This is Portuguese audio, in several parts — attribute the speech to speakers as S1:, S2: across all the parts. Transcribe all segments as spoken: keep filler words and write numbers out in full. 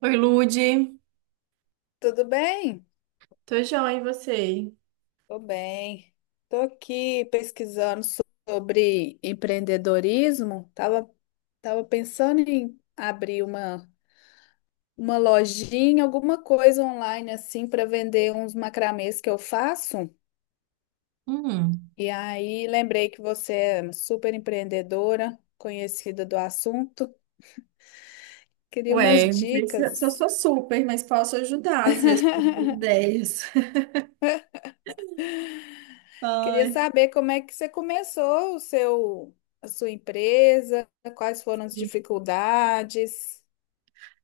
S1: Oi, Lude.
S2: Tudo bem?
S1: Tô joia, e você?
S2: Tô bem. Tô aqui pesquisando so- sobre empreendedorismo. Tava, tava pensando em abrir uma, uma lojinha, alguma coisa online assim para vender uns macramês que eu faço.
S1: Hum.
S2: E aí lembrei que você é super empreendedora, conhecida do assunto. Queria umas
S1: Ué, não sei se eu se eu
S2: dicas.
S1: sou super, mas posso ajudar às vezes com ideias.
S2: Queria
S1: Ai,
S2: saber como é que você começou o seu, a sua empresa, quais foram as
S1: sim.
S2: dificuldades.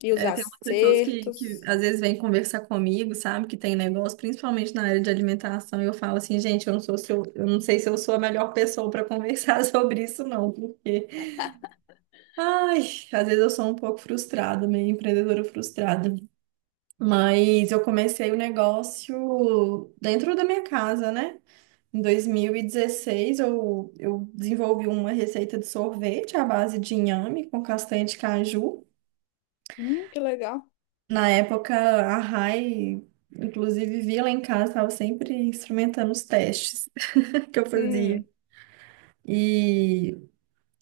S2: E os
S1: É, tem umas pessoas que, que
S2: acertos.
S1: às vezes vêm conversar comigo, sabe? Que tem negócio, principalmente na área de alimentação, e eu falo assim, gente, eu não sou se eu, eu não sei se eu sou a melhor pessoa para conversar sobre isso, não, porque ai, às vezes eu sou um pouco frustrada, meio empreendedora frustrada. Mas eu comecei o negócio dentro da minha casa, né? Em dois mil e dezesseis, eu, eu desenvolvi uma receita de sorvete à base de inhame com castanha de caju.
S2: Hum, que legal.
S1: Na época, a Rai, inclusive, via lá em casa, estava sempre experimentando os testes que eu fazia.
S2: Hum,
S1: E,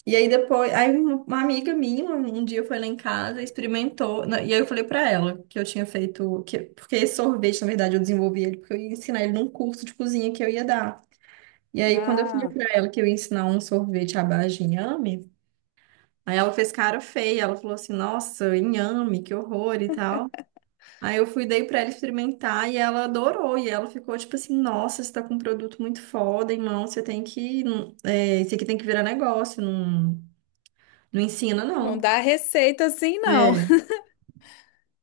S1: e aí depois, aí uma uma amiga minha, um um dia foi lá em casa, experimentou, na- e aí eu falei para ela que eu tinha feito, que, porque esse sorvete, na verdade, eu desenvolvi ele, porque eu ia ensinar ele num curso de cozinha que eu ia dar. E aí, quando eu falei
S2: ah,
S1: pra ela que eu ia ensinar um sorvete à base de inhame, aí ela fez cara feia. Ela falou assim: nossa, inhame, que horror e tal. Aí eu fui, dei pra ela experimentar e ela adorou. E ela ficou tipo assim: nossa, você tá com um produto muito foda, irmão. Você tem que. É, isso aqui tem que virar negócio. Não, não ensina,
S2: não
S1: não.
S2: dá receita assim, não.
S1: É.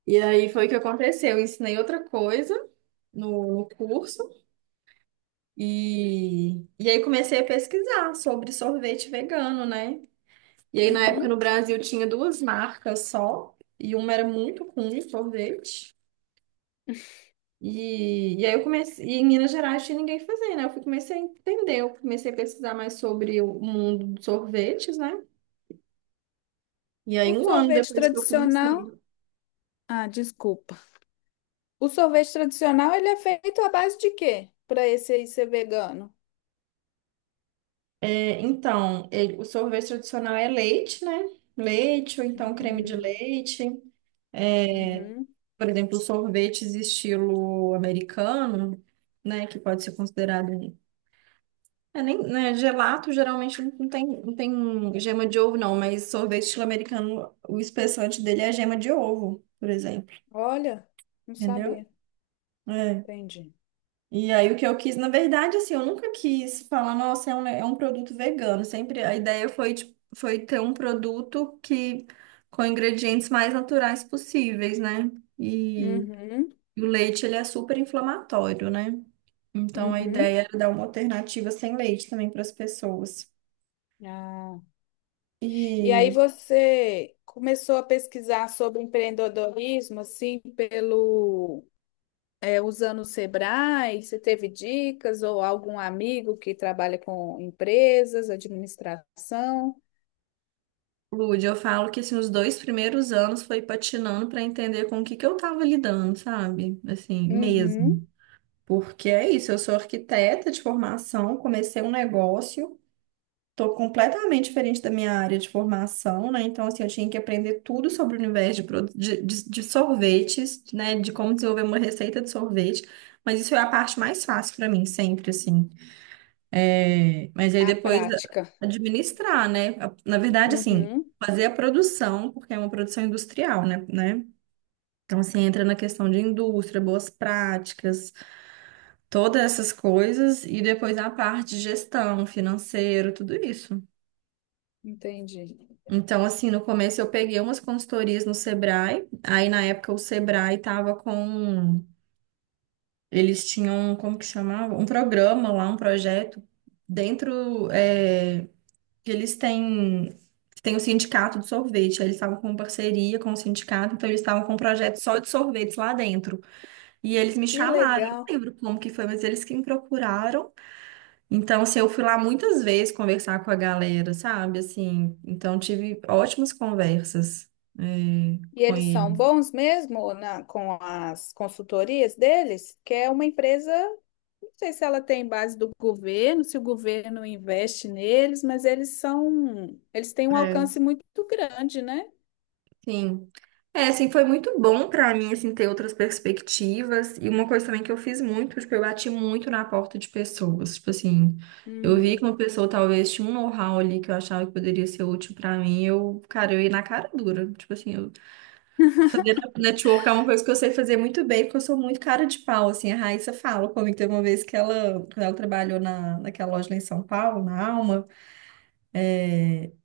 S1: E aí foi o que aconteceu. Eu ensinei outra coisa no, no curso e, e aí comecei a pesquisar sobre sorvete vegano, né? E aí, na época,
S2: Uhum.
S1: no Brasil, tinha duas marcas só, e uma era muito comum sorvete. E, e aí eu comecei, e em Minas Gerais tinha ninguém fazendo, né? Eu fui- comecei a entender, eu comecei a pesquisar mais sobre o mundo dos sorvetes, né? E aí,
S2: O
S1: um ano
S2: sorvete
S1: depois que eu comecei.
S2: tradicional. Ah, desculpa. O sorvete tradicional, ele é feito à base de quê? Para esse aí ser vegano.
S1: É, então, ele- o sorvete tradicional é leite, né? Leite, ou então creme de
S2: Hum,
S1: leite.
S2: uhum.
S1: Por exemplo, sorvetes estilo americano, né? Que pode ser considerado um. É, nem, né, gelato geralmente não tem, não tem gema de ovo, não, mas sorvete estilo americano o espessante dele é gema de ovo, por exemplo,
S2: Olha, não sabia.
S1: entendeu? É.
S2: Entendi.
S1: E aí o que eu quis, na verdade, assim, eu nunca quis falar, nossa, é um, ne- é um produto vegano. Sempre a ideia foi, tipo, foi ter um produto que com ingredientes mais naturais possíveis, né? E,
S2: Uhum,
S1: e o leite, ele é super inflamatório, né? Então a
S2: uhum.
S1: ideia era dar uma alternativa sem leite também para as pessoas.
S2: Ah. E aí
S1: E
S2: você começou a pesquisar sobre empreendedorismo, assim, pelo é, usando o Sebrae? Você teve dicas ou algum amigo que trabalha com empresas, administração?
S1: Lud, eu falo que assim, os dois primeiros anos foi patinando para entender com o que que eu tava lidando, sabe? Assim,
S2: Uhum.
S1: mesmo. Porque é isso, eu sou arquiteta de formação, comecei um negócio, tô completamente diferente da minha área de formação, né? Então, assim, eu tinha que aprender tudo sobre o universo de, produ- de, de- de sorvetes, né? De como desenvolver uma receita de sorvete. Mas isso é a parte mais fácil para mim, sempre, assim. É, mas aí
S2: A
S1: depois
S2: prática.
S1: administrar, né? A- Na verdade, assim,
S2: Uhum.
S1: fazer a produção, porque é uma produção industrial, né? né? Então, assim, entra na questão de indústria, boas práticas, todas essas coisas, e depois a parte de gestão, financeiro, tudo isso.
S2: Entendi.
S1: Então, assim, no começo eu peguei umas consultorias no Sebrae, aí na época o Sebrae tava com, um, eles tinham, um, como que chamava? Um programa lá, um projeto dentro, é, que eles têm, têm o sindicato de sorvete, aí eles estavam com parceria com o sindicato, então eles estavam com um projeto só de sorvetes lá dentro. E eles me
S2: Que
S1: chamaram, eu não
S2: legal.
S1: lembro como que foi, mas eles que me procuraram. Então, assim, eu fui lá muitas vezes conversar com a galera, sabe? Assim, então tive ótimas conversas, é,
S2: E
S1: com
S2: eles são
S1: ele.
S2: bons mesmo na, com as consultorias deles? Que é uma empresa, não sei se ela tem base do governo, se o governo investe neles, mas eles são, eles têm um alcance muito grande, né?
S1: Sim. É, assim, foi muito bom pra mim, assim, ter outras perspectivas. E uma coisa também que eu fiz muito, tipo, eu bati muito na porta de pessoas. Tipo assim, eu vi que
S2: Hum.
S1: uma pessoa talvez tinha um know-how ali que eu achava que poderia ser útil pra mim. Eu, cara, eu ia na cara dura. Tipo assim, eu fazer network é uma coisa que eu sei fazer muito bem, porque eu sou muito cara de pau, assim. A Raíssa fala comigo, teve uma vez que ela, quando ela trabalhou na, naquela loja lá em São Paulo, na Alma,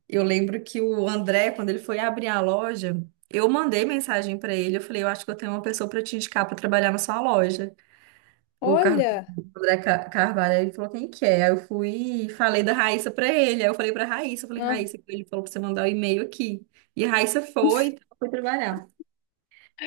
S1: eu lembro que o André, quando ele foi abrir a loja, eu mandei mensagem para ele. Eu falei, eu acho que eu tenho uma pessoa para te indicar para trabalhar na sua loja. O, Car...
S2: Olha.
S1: o André Ca- Carvalho, ele falou, quem que é? Aí eu fui e falei da Raíssa para ele. Aí eu falei para Raíssa, eu falei, Raíssa, ele falou para você mandar o e-mail aqui. E a Raíssa foi, então foi trabalhar.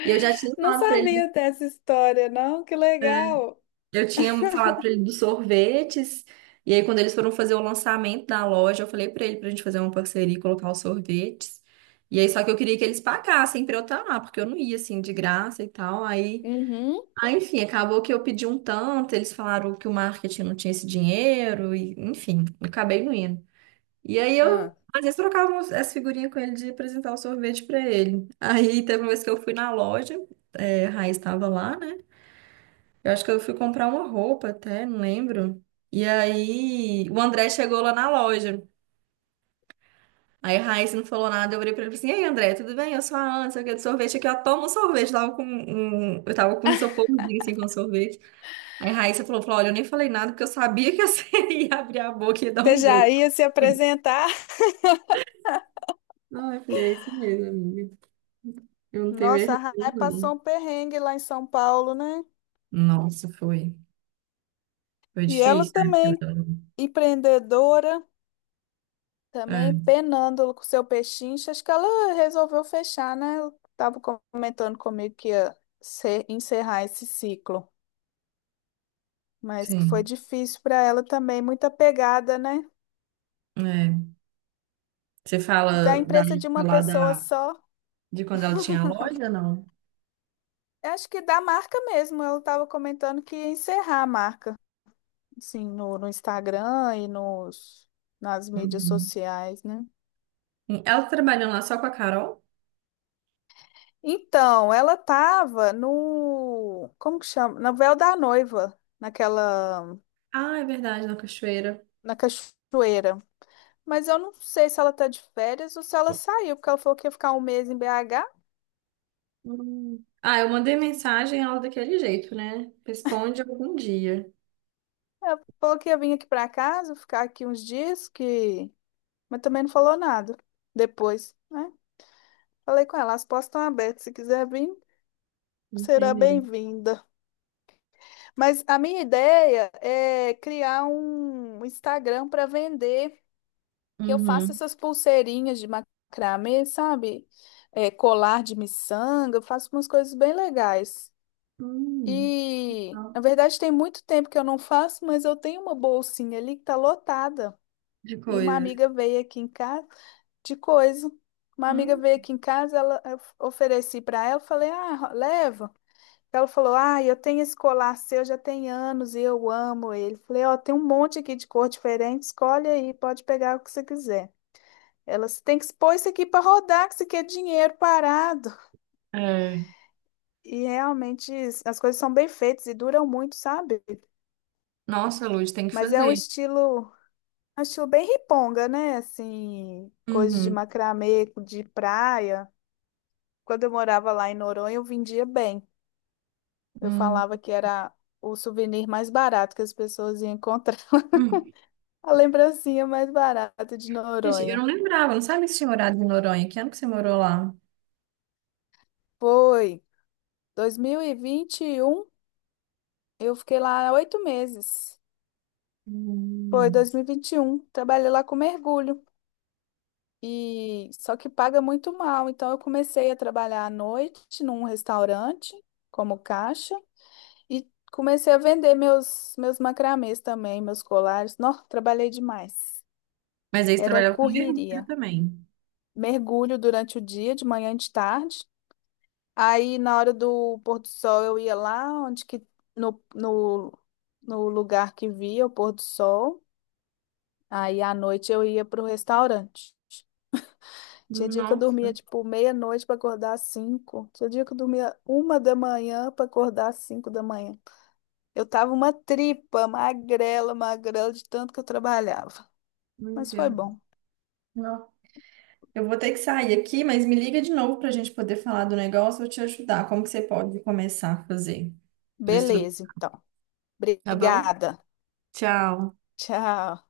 S1: E eu já tinha
S2: Não
S1: falado para ele.
S2: sabia dessa história, não? Que legal.
S1: Eu tinha falado pra ele dos sorvetes, e aí quando eles foram fazer o lançamento da loja, eu falei pra ele pra gente fazer uma parceria e colocar os sorvetes. E aí só que eu queria que eles pagassem pra eu estar lá, porque eu não ia assim de graça e tal. Aí,
S2: Uhum.
S1: aí, enfim, acabou que eu pedi um tanto, eles falaram que o marketing não tinha esse dinheiro e, enfim, eu acabei não indo. E aí eu
S2: Ah,
S1: às vezes trocava umas- essa figurinha com ele de apresentar o sorvete pra ele. Aí teve uma vez que eu fui na loja, é, a Raiz estava lá, né? Eu acho que eu fui comprar uma roupa até, não lembro. E aí o André chegou lá na loja. Aí a Raíssa não falou nada, eu olhei pra ele e falei assim, e aí André, tudo bem? Eu sou a Ana, sei o que, de sorvete aqui, ó, toma um sorvete. Eu tava com um... um, Eu tava com um isoporzinho, assim, com sorvete. Aí a Raíssa falou, falou, olha, eu nem falei nada, porque eu sabia que você ia abrir a boca e ia dar
S2: você
S1: um
S2: já
S1: jeito.
S2: ia se apresentar?
S1: Ah, eu falei, é isso mesmo, amiga. Eu não tenho
S2: Nossa, a
S1: vergonha,
S2: Rai passou
S1: não.
S2: um perrengue lá em São Paulo, né?
S1: Nossa, foi. Foi
S2: E ela
S1: difícil, né?
S2: também, empreendedora,
S1: É,
S2: também penando com seu pechincha. Acho que ela resolveu fechar, né? Ela tava comentando comigo que ia se- encerrar esse ciclo, mas que foi
S1: sim.
S2: difícil para ela também, muita pegada, né?
S1: É. Você
S2: Da
S1: fala da,
S2: empresa de uma
S1: lá
S2: pessoa
S1: da.
S2: só.
S1: De quando ela tinha a loja, não?
S2: Eu acho que da marca mesmo, ela estava comentando que ia encerrar a marca, assim, no, no Instagram e nos, nas mídias
S1: Uhum.
S2: sociais, né?
S1: Ela tá trabalhando lá só com a Carol?
S2: Então, ela estava no, como que chama? Na Véu da Noiva, naquela,
S1: Ah, é verdade, na Cachoeira.
S2: na cachoeira. Mas eu não sei se ela tá de férias ou se ela saiu, porque ela falou que ia ficar um mês em B H.
S1: Hum. Ah, eu mandei mensagem ela daquele jeito, né? Responde algum dia.
S2: Ela falou que ia vir aqui para casa, ficar aqui uns dias, que... Mas também não falou nada depois, né? Falei com ela, as portas estão abertas, se quiser vir. Será
S1: Entendi.
S2: bem-vinda. Mas a minha ideia é criar um Instagram para vender, que eu faça
S1: Uhum.
S2: essas pulseirinhas de macramê, sabe? É, colar de miçanga, eu faço umas coisas bem legais.
S1: Hum.
S2: E,
S1: Ah,
S2: na verdade, tem muito tempo que eu não faço, mas eu tenho uma bolsinha ali que tá lotada.
S1: de
S2: E uma
S1: coisas.
S2: amiga veio aqui em casa de coisa. Uma amiga
S1: Hum.
S2: veio aqui em casa, ela, eu ofereci para ela, falei: "Ah, leva". Ela falou: Ah, eu tenho esse colar seu já tem anos e eu amo ele. Falei: Ó, tem um monte aqui de cor diferente, escolhe aí, pode pegar o que você quiser. Ela "Você tem que expor isso aqui para rodar, que isso aqui é dinheiro parado.
S1: É.
S2: E realmente as coisas são bem feitas e duram muito, sabe?
S1: Nossa, Luz, tem que
S2: Mas é um
S1: fazer.
S2: estilo, é um estilo bem riponga, né? Assim, coisas de
S1: Uhum.
S2: macramê, de praia. Quando eu morava lá em Noronha, eu vendia bem. Eu
S1: Hum.
S2: falava que era o souvenir mais barato que as pessoas iam encontrar.
S1: Hum.
S2: A lembrancinha mais barata de
S1: Gente, eu não
S2: Noronha.
S1: lembrava, não sabe se tinha morado em Noronha. Que ano que você morou lá?
S2: Foi dois mil e e vinte e um. Eu fiquei lá oito meses. Foi
S1: Hum.
S2: dois mil e e vinte e um. Trabalhei lá com mergulho. E só que paga muito mal, então eu comecei a trabalhar à noite num restaurante como caixa e comecei a vender meus meus macramês também, meus colares. Nossa, trabalhei demais.
S1: Mas aí você
S2: Era
S1: trabalhava com mergulho
S2: correria.
S1: também.
S2: Mergulho durante o dia, de manhã e de tarde. Aí na hora do pôr do sol eu ia lá onde que no, no, no lugar que via o pôr do sol. Aí à noite eu ia pro restaurante. Tinha dia que eu
S1: Nossa,
S2: dormia tipo meia-noite para acordar às cinco. Tinha dia que eu dormia uma da manhã para acordar às cinco da manhã. Eu tava uma tripa, magrela, magrela de tanto que eu trabalhava.
S1: meu
S2: Mas foi
S1: Deus.
S2: bom.
S1: Eu vou ter que sair aqui, mas me liga de novo para a gente poder falar do negócio. Eu vou te ajudar. Como que você pode começar a fazer para estruturar?
S2: Beleza, então.
S1: Tá bom?
S2: Obrigada.
S1: Tchau.
S2: Tchau.